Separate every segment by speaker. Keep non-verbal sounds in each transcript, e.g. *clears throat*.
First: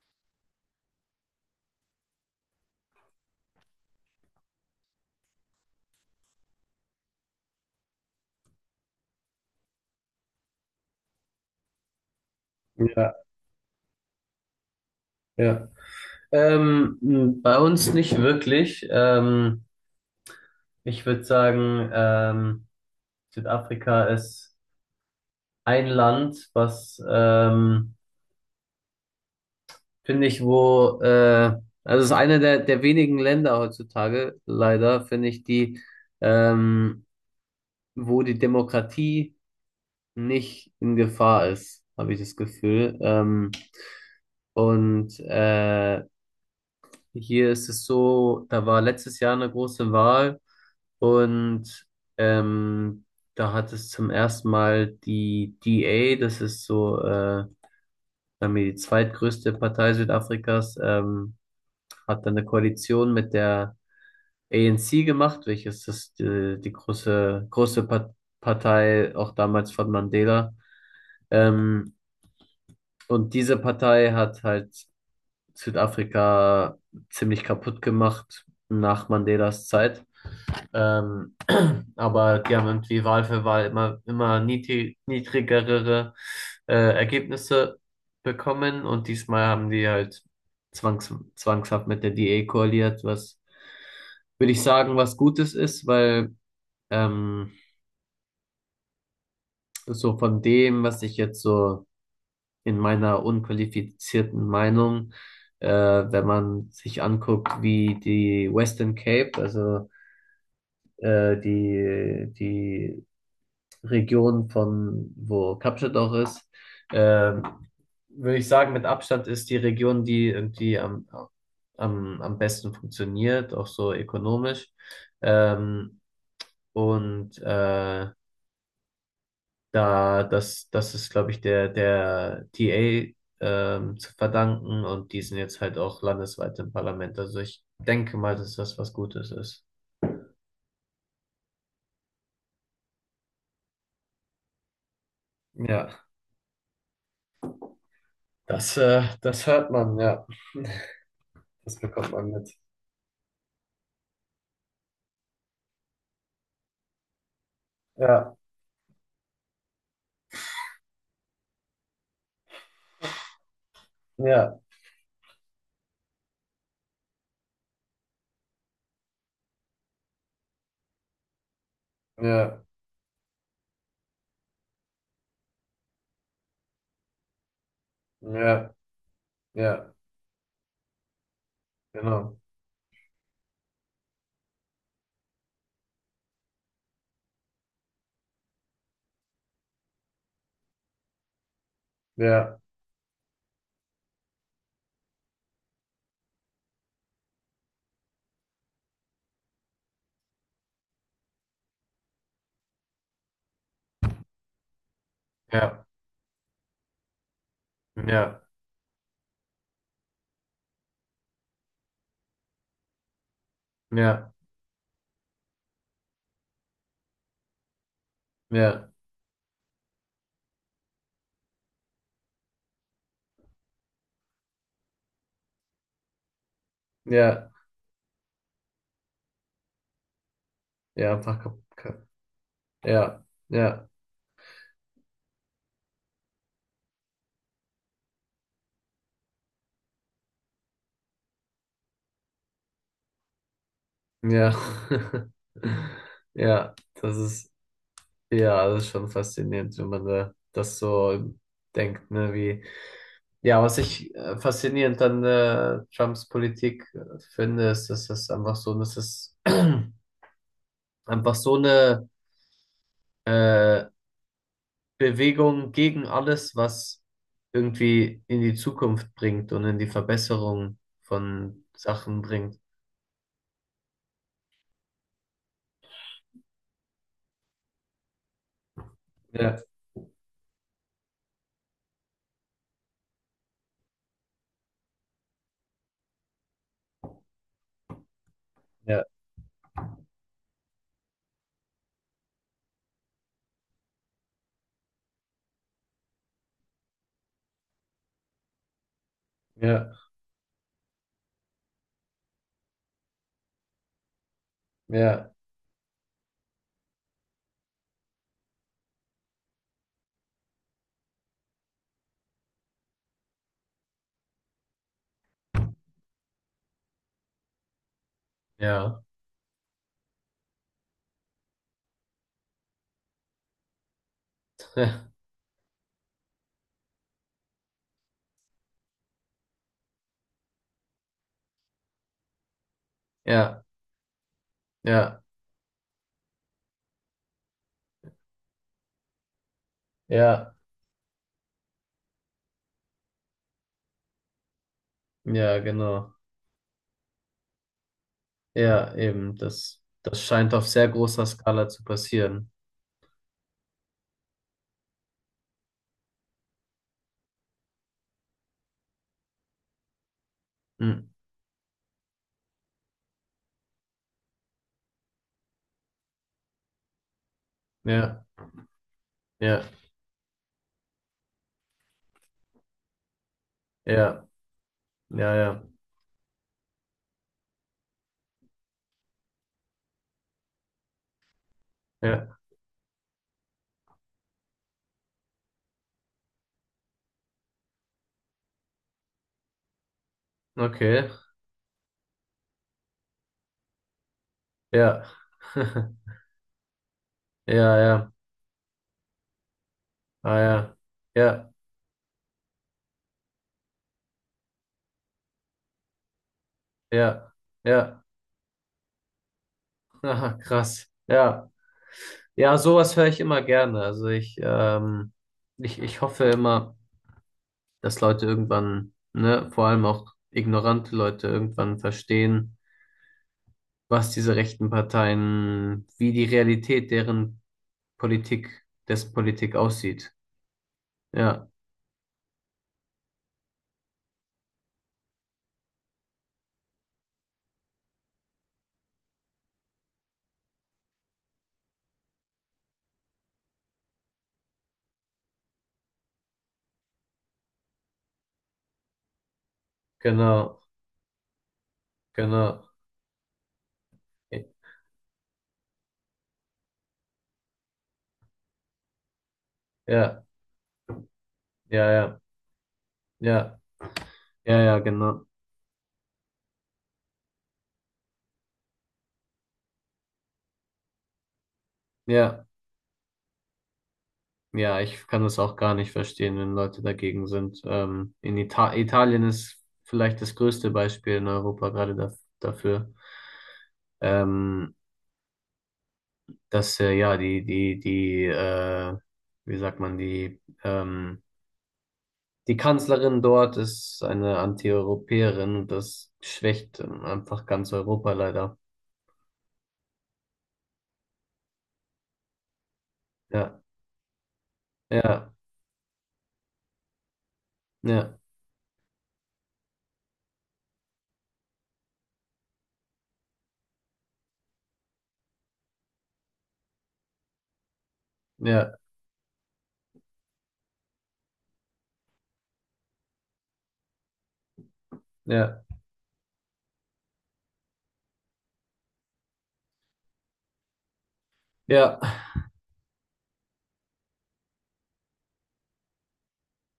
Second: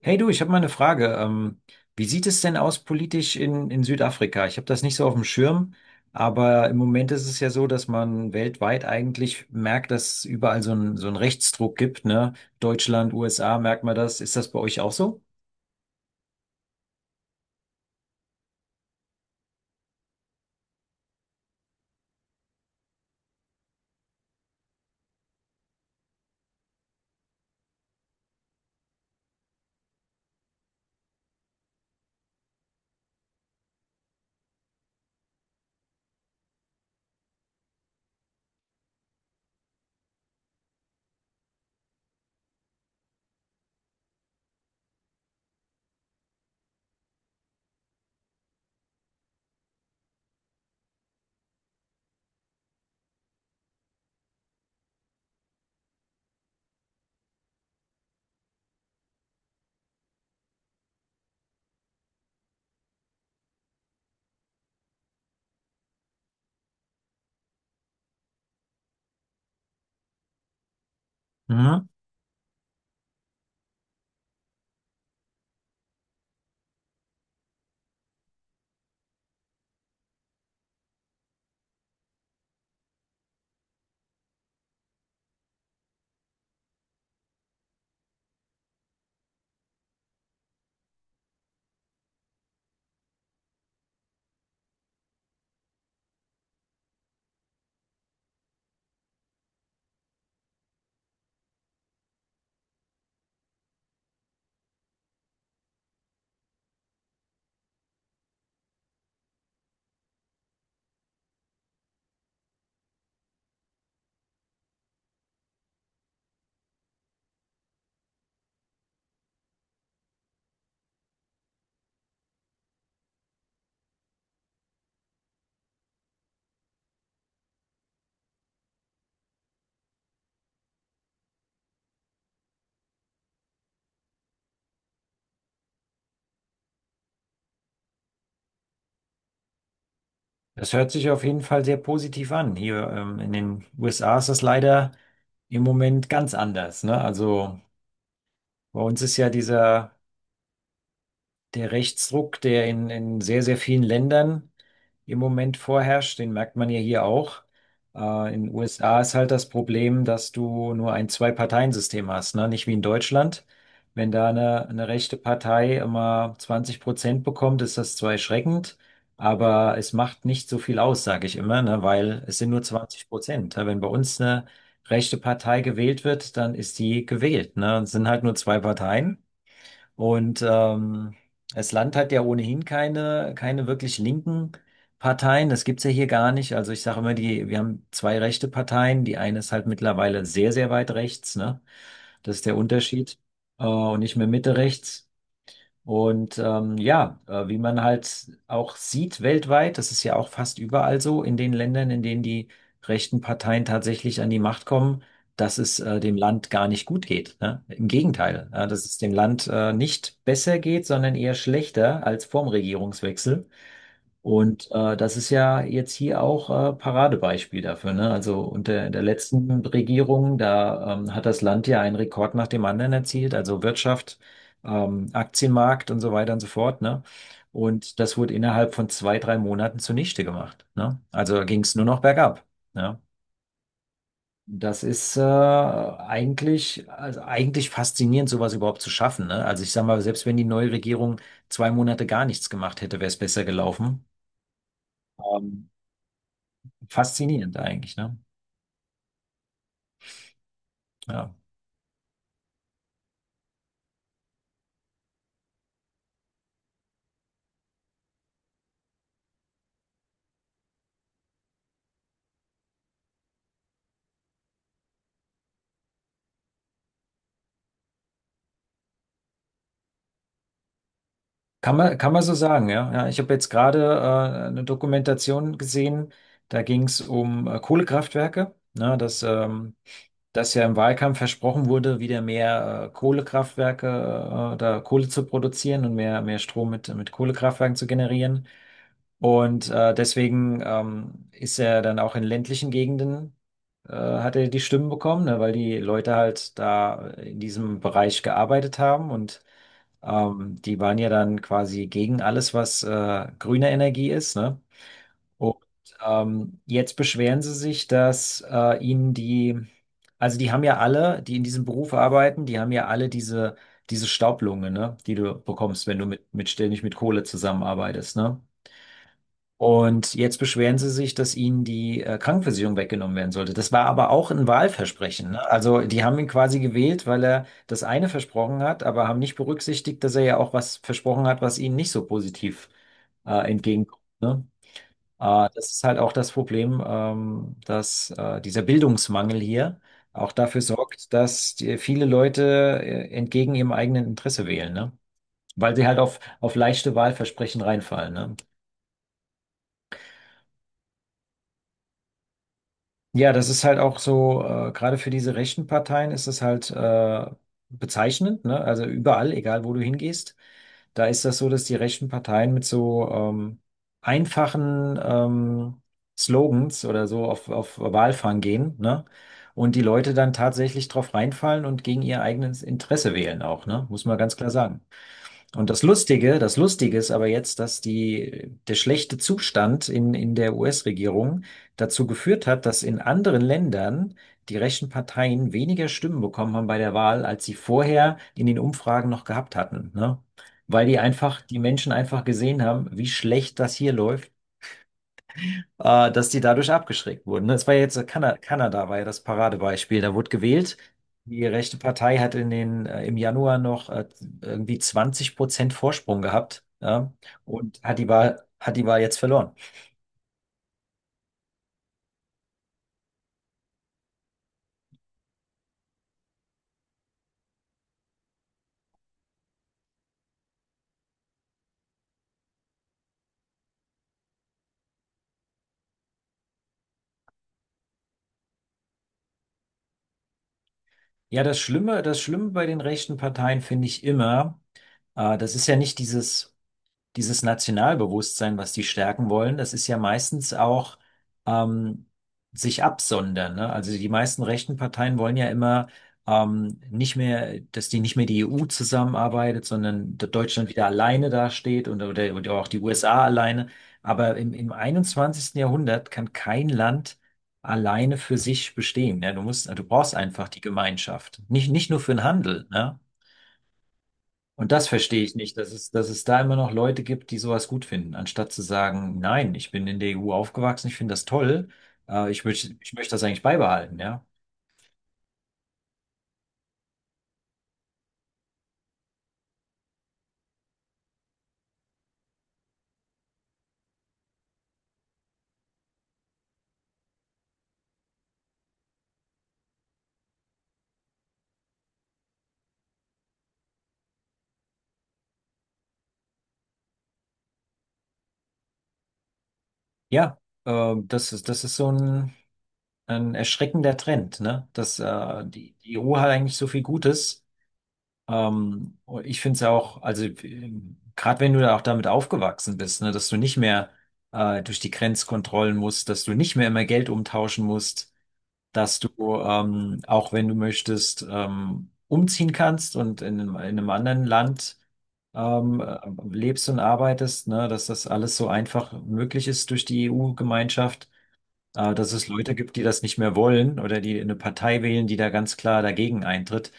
Speaker 1: Hey du, ich habe mal eine Frage. Wie sieht es denn aus politisch in Südafrika? Ich habe das nicht so auf dem Schirm, aber im Moment ist es ja so, dass man weltweit eigentlich merkt, dass es überall so einen Rechtsdruck gibt, ne? Deutschland,
Speaker 2: Ja,
Speaker 1: USA, merkt man das. Ist das bei euch auch so?
Speaker 2: ja. Bei uns nicht wirklich. Ich würde sagen, Südafrika ist ein Land, was, finde ich, wo, also es ist eine der wenigen Länder heutzutage, leider, finde ich, die, ähm, wo die Demokratie nicht in Gefahr ist, habe ich das Gefühl. Und hier ist es so, da war letztes Jahr eine große Wahl und ähm, da hat es zum ersten Mal die DA, das ist so sagen wir die zweitgrößte Partei Südafrikas, hat dann eine Koalition mit der ANC gemacht, welches das die große, große Partei auch damals von Mandela.
Speaker 1: Mhm.
Speaker 2: Ähm, und diese Partei hat halt Südafrika ziemlich kaputt gemacht nach Mandelas Zeit. Ähm, *clears throat* aber die haben irgendwie Wahl für Wahl immer, immer niedrigere Ergebnisse bekommen und diesmal haben die halt zwangshaft mit der DA koaliert, was würde ich sagen, was Gutes ist, weil ähm, so von dem, was ich jetzt so in meiner unqualifizierten Meinung, wenn man sich anguckt, wie die Western Cape, also die Region von wo Kapstadt auch ist, äh, würde ich sagen, mit Abstand ist die Region, die irgendwie am besten funktioniert, auch so ökonomisch. Ähm, und da, das ist, glaube ich, der TA zu verdanken, und die sind jetzt halt auch landesweit im Parlament. Also ich denke mal, dass das was Gutes ist.
Speaker 1: Das hört sich auf jeden Fall sehr positiv an. Hier, in den USA ist das leider im
Speaker 2: Ja,
Speaker 1: Moment ganz anders, ne? Also
Speaker 2: das,
Speaker 1: bei uns
Speaker 2: äh,
Speaker 1: ist ja
Speaker 2: das hört
Speaker 1: dieser
Speaker 2: man, ja.
Speaker 1: der
Speaker 2: Das bekommt man
Speaker 1: Rechtsruck,
Speaker 2: mit.
Speaker 1: der in sehr, sehr vielen Ländern im Moment vorherrscht, den merkt man ja hier auch.
Speaker 2: Ja,
Speaker 1: In den USA ist halt das Problem, dass du nur ein Zwei-Parteien-System hast, ne? Nicht wie in Deutschland. Wenn da
Speaker 2: ja,
Speaker 1: eine rechte Partei immer 20% bekommt, ist das zwar erschreckend, aber es macht nicht so viel aus, sage ich immer, ne? Weil es sind
Speaker 2: ja,
Speaker 1: nur 20%. Ja, wenn bei uns eine rechte Partei gewählt wird, dann ist die gewählt, ne? Es sind halt nur zwei
Speaker 2: ja,
Speaker 1: Parteien.
Speaker 2: ja,
Speaker 1: Und das Land hat ja
Speaker 2: genau.
Speaker 1: ohnehin keine wirklich linken Parteien. Das gibt's ja hier gar nicht. Also ich sage immer, wir haben zwei rechte Parteien. Die eine ist halt mittlerweile sehr, sehr weit rechts, ne? Das ist der
Speaker 2: Ja,
Speaker 1: Unterschied. Und nicht mehr Mitte rechts. Und wie man halt auch sieht weltweit, das ist ja auch fast überall so, in den Ländern, in denen die rechten Parteien tatsächlich an die Macht kommen, dass es
Speaker 2: ja,
Speaker 1: dem Land gar nicht gut geht. Ne? Im
Speaker 2: ja,
Speaker 1: Gegenteil, dass es dem Land nicht besser geht, sondern eher schlechter als vorm Regierungswechsel.
Speaker 2: ja,
Speaker 1: Und das ist ja jetzt hier auch Paradebeispiel dafür, ne? Also unter
Speaker 2: ja,
Speaker 1: der letzten Regierung, da hat das Land ja einen Rekord nach dem anderen erzielt, also Wirtschaft, Aktienmarkt und so weiter und so fort, ne?
Speaker 2: ja,
Speaker 1: Und das wurde innerhalb von 2, 3 Monaten zunichte gemacht, ne?
Speaker 2: ja, einfach
Speaker 1: Also ging es nur noch
Speaker 2: kaputt.
Speaker 1: bergab, ne?
Speaker 2: Ja, ja,
Speaker 1: Das ist eigentlich, also eigentlich faszinierend, sowas überhaupt zu schaffen, ne? Also ich sag mal, selbst wenn die neue Regierung 2 Monate gar nichts gemacht hätte, wäre es besser gelaufen.
Speaker 2: ja. *laughs*
Speaker 1: Ähm,
Speaker 2: Ja, das ist.
Speaker 1: Faszinierend eigentlich, ne?
Speaker 2: Ja, das ist schon faszinierend, wenn man da das so
Speaker 1: Ja.
Speaker 2: denkt, ne, wie. Ja, was ich faszinierend an Trumps Politik finde, ist, dass es einfach so, dass es *clears throat* einfach so eine äh, Bewegung gegen alles, was irgendwie in die Zukunft bringt und in die Verbesserung von
Speaker 1: Kann man, kann
Speaker 2: Sachen
Speaker 1: man so
Speaker 2: bringt.
Speaker 1: sagen, ja. Ja, ich habe jetzt gerade eine Dokumentation gesehen, da ging es um Kohlekraftwerke, ne,
Speaker 2: Ja,
Speaker 1: dass ja im Wahlkampf versprochen wurde, wieder mehr Kohlekraftwerke, da Kohle zu produzieren und mehr, mehr Strom mit Kohlekraftwerken zu generieren.
Speaker 2: ja,
Speaker 1: Und deswegen ist er dann auch in ländlichen Gegenden, hat er die Stimmen bekommen, ne, weil die Leute halt da in diesem Bereich gearbeitet haben und
Speaker 2: ja,
Speaker 1: Die waren ja dann quasi gegen alles, was grüne Energie ist, ne?
Speaker 2: ja,
Speaker 1: Und jetzt beschweren sie sich, dass also die haben ja alle, die in diesem Beruf arbeiten, die haben ja alle diese Staublunge, ne? Die du bekommst, wenn du mit ständig mit Kohle zusammenarbeitest, ne?
Speaker 2: ja,
Speaker 1: Und jetzt beschweren sie sich, dass ihnen die Krankenversicherung weggenommen werden sollte. Das war aber auch ein
Speaker 2: *laughs* ja,
Speaker 1: Wahlversprechen. Ne? Also die haben ihn quasi gewählt, weil er das eine versprochen hat, aber haben nicht berücksichtigt, dass er ja auch was versprochen hat, was ihnen nicht so positiv
Speaker 2: ja,
Speaker 1: entgegenkommt. Ne?
Speaker 2: ja,
Speaker 1: Das ist halt auch das Problem, dass dieser Bildungsmangel hier auch
Speaker 2: ja,
Speaker 1: dafür sorgt, dass viele Leute entgegen ihrem eigenen Interesse wählen, ne?
Speaker 2: ja,
Speaker 1: Weil sie halt
Speaker 2: genau.
Speaker 1: auf leichte Wahlversprechen reinfallen. Ne?
Speaker 2: Ja, eben, das scheint auf sehr großer Skala zu passieren.
Speaker 1: Ja, das ist halt auch so, gerade für diese rechten Parteien ist es halt bezeichnend, ne? Also überall, egal wo du hingehst,
Speaker 2: Hm.
Speaker 1: da ist das so, dass die rechten Parteien mit so einfachen Slogans oder so auf
Speaker 2: Ja,
Speaker 1: Wahlfang gehen, ne?
Speaker 2: ja,
Speaker 1: Und die Leute dann tatsächlich drauf reinfallen und gegen ihr eigenes Interesse wählen auch, ne? Muss man
Speaker 2: ja,
Speaker 1: ganz klar sagen.
Speaker 2: ja, ja,
Speaker 1: Und das Lustige ist aber jetzt, dass der schlechte Zustand in der US-Regierung dazu
Speaker 2: ja,
Speaker 1: geführt hat, dass in anderen Ländern die rechten Parteien weniger Stimmen bekommen haben bei der Wahl, als sie vorher in den Umfragen noch gehabt hatten, ne? Weil
Speaker 2: okay,
Speaker 1: die Menschen einfach gesehen haben, wie schlecht das hier läuft
Speaker 2: ja, *laughs*
Speaker 1: dass die dadurch abgeschreckt wurden. Ne? Das war
Speaker 2: ja,
Speaker 1: ja jetzt
Speaker 2: ja,
Speaker 1: Kanada, Kanada war ja das Paradebeispiel. Da wurde
Speaker 2: ah,
Speaker 1: gewählt.
Speaker 2: ja,
Speaker 1: Die
Speaker 2: ja,
Speaker 1: rechte Partei hat im Januar noch irgendwie 20% Vorsprung gehabt, ja,
Speaker 2: ja,
Speaker 1: und hat
Speaker 2: ja,
Speaker 1: hat die Wahl jetzt verloren.
Speaker 2: aha, krass, ja, ja, sowas höre ich immer gerne. Also ich hoffe immer, dass Leute irgendwann, ne, vor allem auch ignorante Leute irgendwann verstehen, was diese rechten Parteien, wie die Realität deren Politik, dessen Politik aussieht.
Speaker 1: Ja,
Speaker 2: Ja,
Speaker 1: das Schlimme bei den rechten Parteien finde ich immer, das ist ja nicht dieses Nationalbewusstsein, was die stärken wollen, das ist ja meistens auch ähm, sich absondern. Ne? Also die meisten rechten Parteien wollen ja immer nicht mehr, dass die nicht mehr die EU zusammenarbeitet, sondern dass
Speaker 2: genau,
Speaker 1: Deutschland wieder alleine dasteht und oder auch
Speaker 2: genau.
Speaker 1: die USA alleine. Aber im 21. Jahrhundert kann kein Land alleine für sich bestehen. Ne? Du brauchst
Speaker 2: Ja,
Speaker 1: einfach die Gemeinschaft.
Speaker 2: ja,
Speaker 1: Nicht nur für
Speaker 2: ja,
Speaker 1: den Handel, ne?
Speaker 2: ja, ja,
Speaker 1: Und
Speaker 2: ja,
Speaker 1: das verstehe
Speaker 2: genau.
Speaker 1: ich nicht, dass es da immer noch Leute gibt, die sowas gut finden, anstatt zu sagen, nein, ich bin in der EU aufgewachsen, ich finde das toll,
Speaker 2: Ja,
Speaker 1: ich möchte das eigentlich beibehalten, ja.
Speaker 2: ja, ich kann das auch gar nicht verstehen, wenn Leute dagegen sind. In Italien ist vielleicht das größte Beispiel in Europa gerade da dafür, ähm, dass ja die wie sagt man die Kanzlerin dort ist eine Antieuropäerin und das schwächt einfach ganz Europa leider.
Speaker 1: Ja, das ist so ein
Speaker 2: Ja,
Speaker 1: erschreckender Trend, ne? Dass
Speaker 2: ja,
Speaker 1: die EU hat eigentlich so viel Gutes.
Speaker 2: ja,
Speaker 1: Und ich finde es ja auch, also gerade wenn du da auch damit aufgewachsen bist, ne, dass du nicht mehr durch die Grenzkontrollen musst, dass du nicht mehr immer Geld umtauschen musst,
Speaker 2: ja,
Speaker 1: dass du, auch wenn du möchtest, umziehen kannst und in einem anderen Land
Speaker 2: ja,
Speaker 1: ähm, äh, lebst und arbeitest, ne, dass das alles so einfach möglich ist durch die EU-Gemeinschaft,
Speaker 2: ja,
Speaker 1: dass es Leute gibt, die das nicht mehr wollen oder die eine Partei wählen, die da ganz klar dagegen eintritt,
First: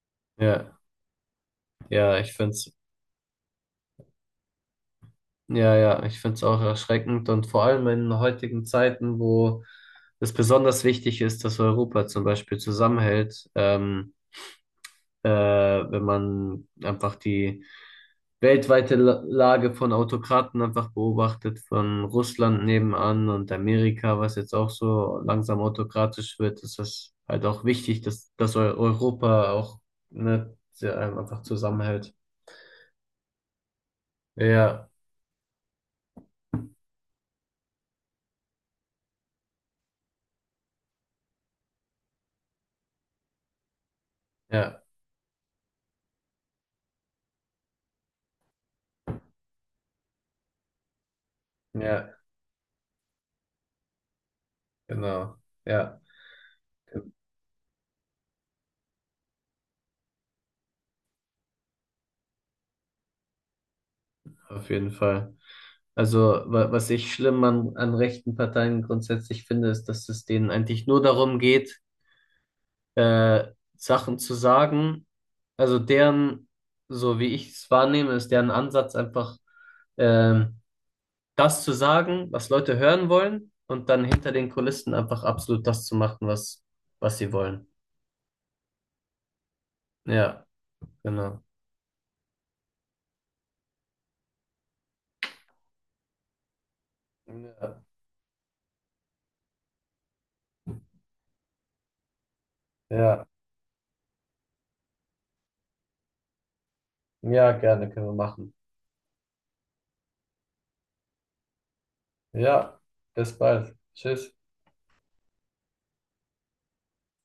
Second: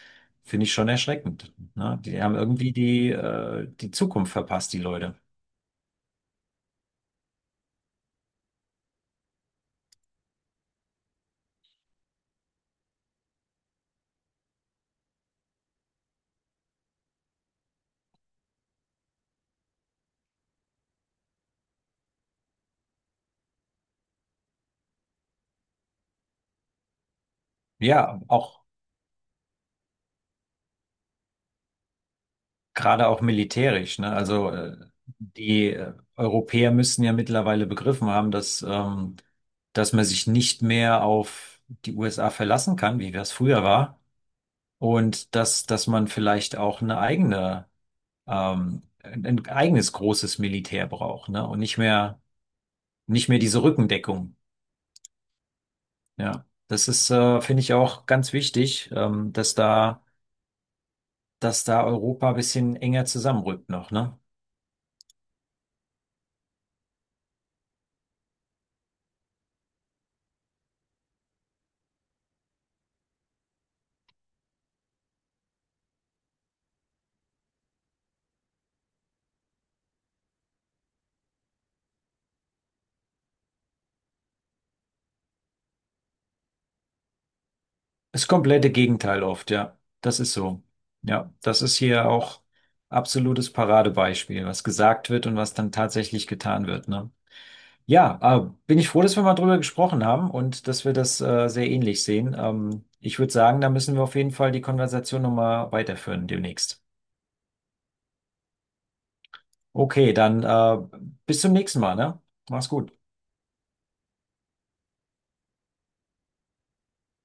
Speaker 1: finde ich
Speaker 2: ja,
Speaker 1: schon erschreckend. Ne?
Speaker 2: ja,
Speaker 1: Die
Speaker 2: ich
Speaker 1: haben
Speaker 2: find's,
Speaker 1: irgendwie die Zukunft verpasst, die Leute.
Speaker 2: ja, ja, ich find's auch erschreckend und vor allem in heutigen Zeiten, wo es besonders wichtig ist, dass Europa zum Beispiel zusammenhält, wenn man einfach die weltweite Lage von Autokraten einfach beobachtet, von Russland nebenan und Amerika, was jetzt auch so langsam autokratisch wird, ist das halt auch wichtig,
Speaker 1: Ja,
Speaker 2: dass
Speaker 1: auch.
Speaker 2: Europa auch, ne, sehr einfach zusammenhält.
Speaker 1: Gerade auch militärisch, ne? Also
Speaker 2: Ja,
Speaker 1: die Europäer müssen ja mittlerweile begriffen haben, dass man sich nicht mehr auf die USA verlassen kann, wie das früher war,
Speaker 2: ja,
Speaker 1: und dass man vielleicht auch eine eigene, ein eigenes großes Militär braucht, ne? Und
Speaker 2: ja,
Speaker 1: nicht mehr diese Rückendeckung.
Speaker 2: genau. Ja,
Speaker 1: Ja. Das
Speaker 2: genau,
Speaker 1: ist, finde ich auch ganz wichtig, dass da Europa ein bisschen enger zusammenrückt noch, ne?
Speaker 2: auf jeden Fall. Also, was ich schlimm an rechten Parteien grundsätzlich finde, ist, dass es denen eigentlich nur darum geht, äh, Sachen zu sagen. Also deren, so wie ich es wahrnehme, ist deren Ansatz einfach ähm, das zu sagen, was Leute hören wollen, und dann hinter den Kulissen einfach absolut das zu machen, was sie wollen.
Speaker 1: Das komplette Gegenteil oft, ja. Das ist
Speaker 2: Ja,
Speaker 1: so. Ja,
Speaker 2: genau.
Speaker 1: das ist hier auch absolutes Paradebeispiel, was gesagt wird und was dann tatsächlich getan wird, ne?
Speaker 2: Ja,
Speaker 1: Ja, bin ich froh, dass wir mal drüber gesprochen haben und dass wir das sehr ähnlich sehen. Ich
Speaker 2: ja,
Speaker 1: würde sagen, da müssen wir auf jeden Fall die Konversation nochmal weiterführen demnächst.
Speaker 2: ja, gerne können wir machen.
Speaker 1: Okay, dann bis zum nächsten Mal, ne? Mach's
Speaker 2: Ja,
Speaker 1: gut.
Speaker 2: bis bald. Tschüss.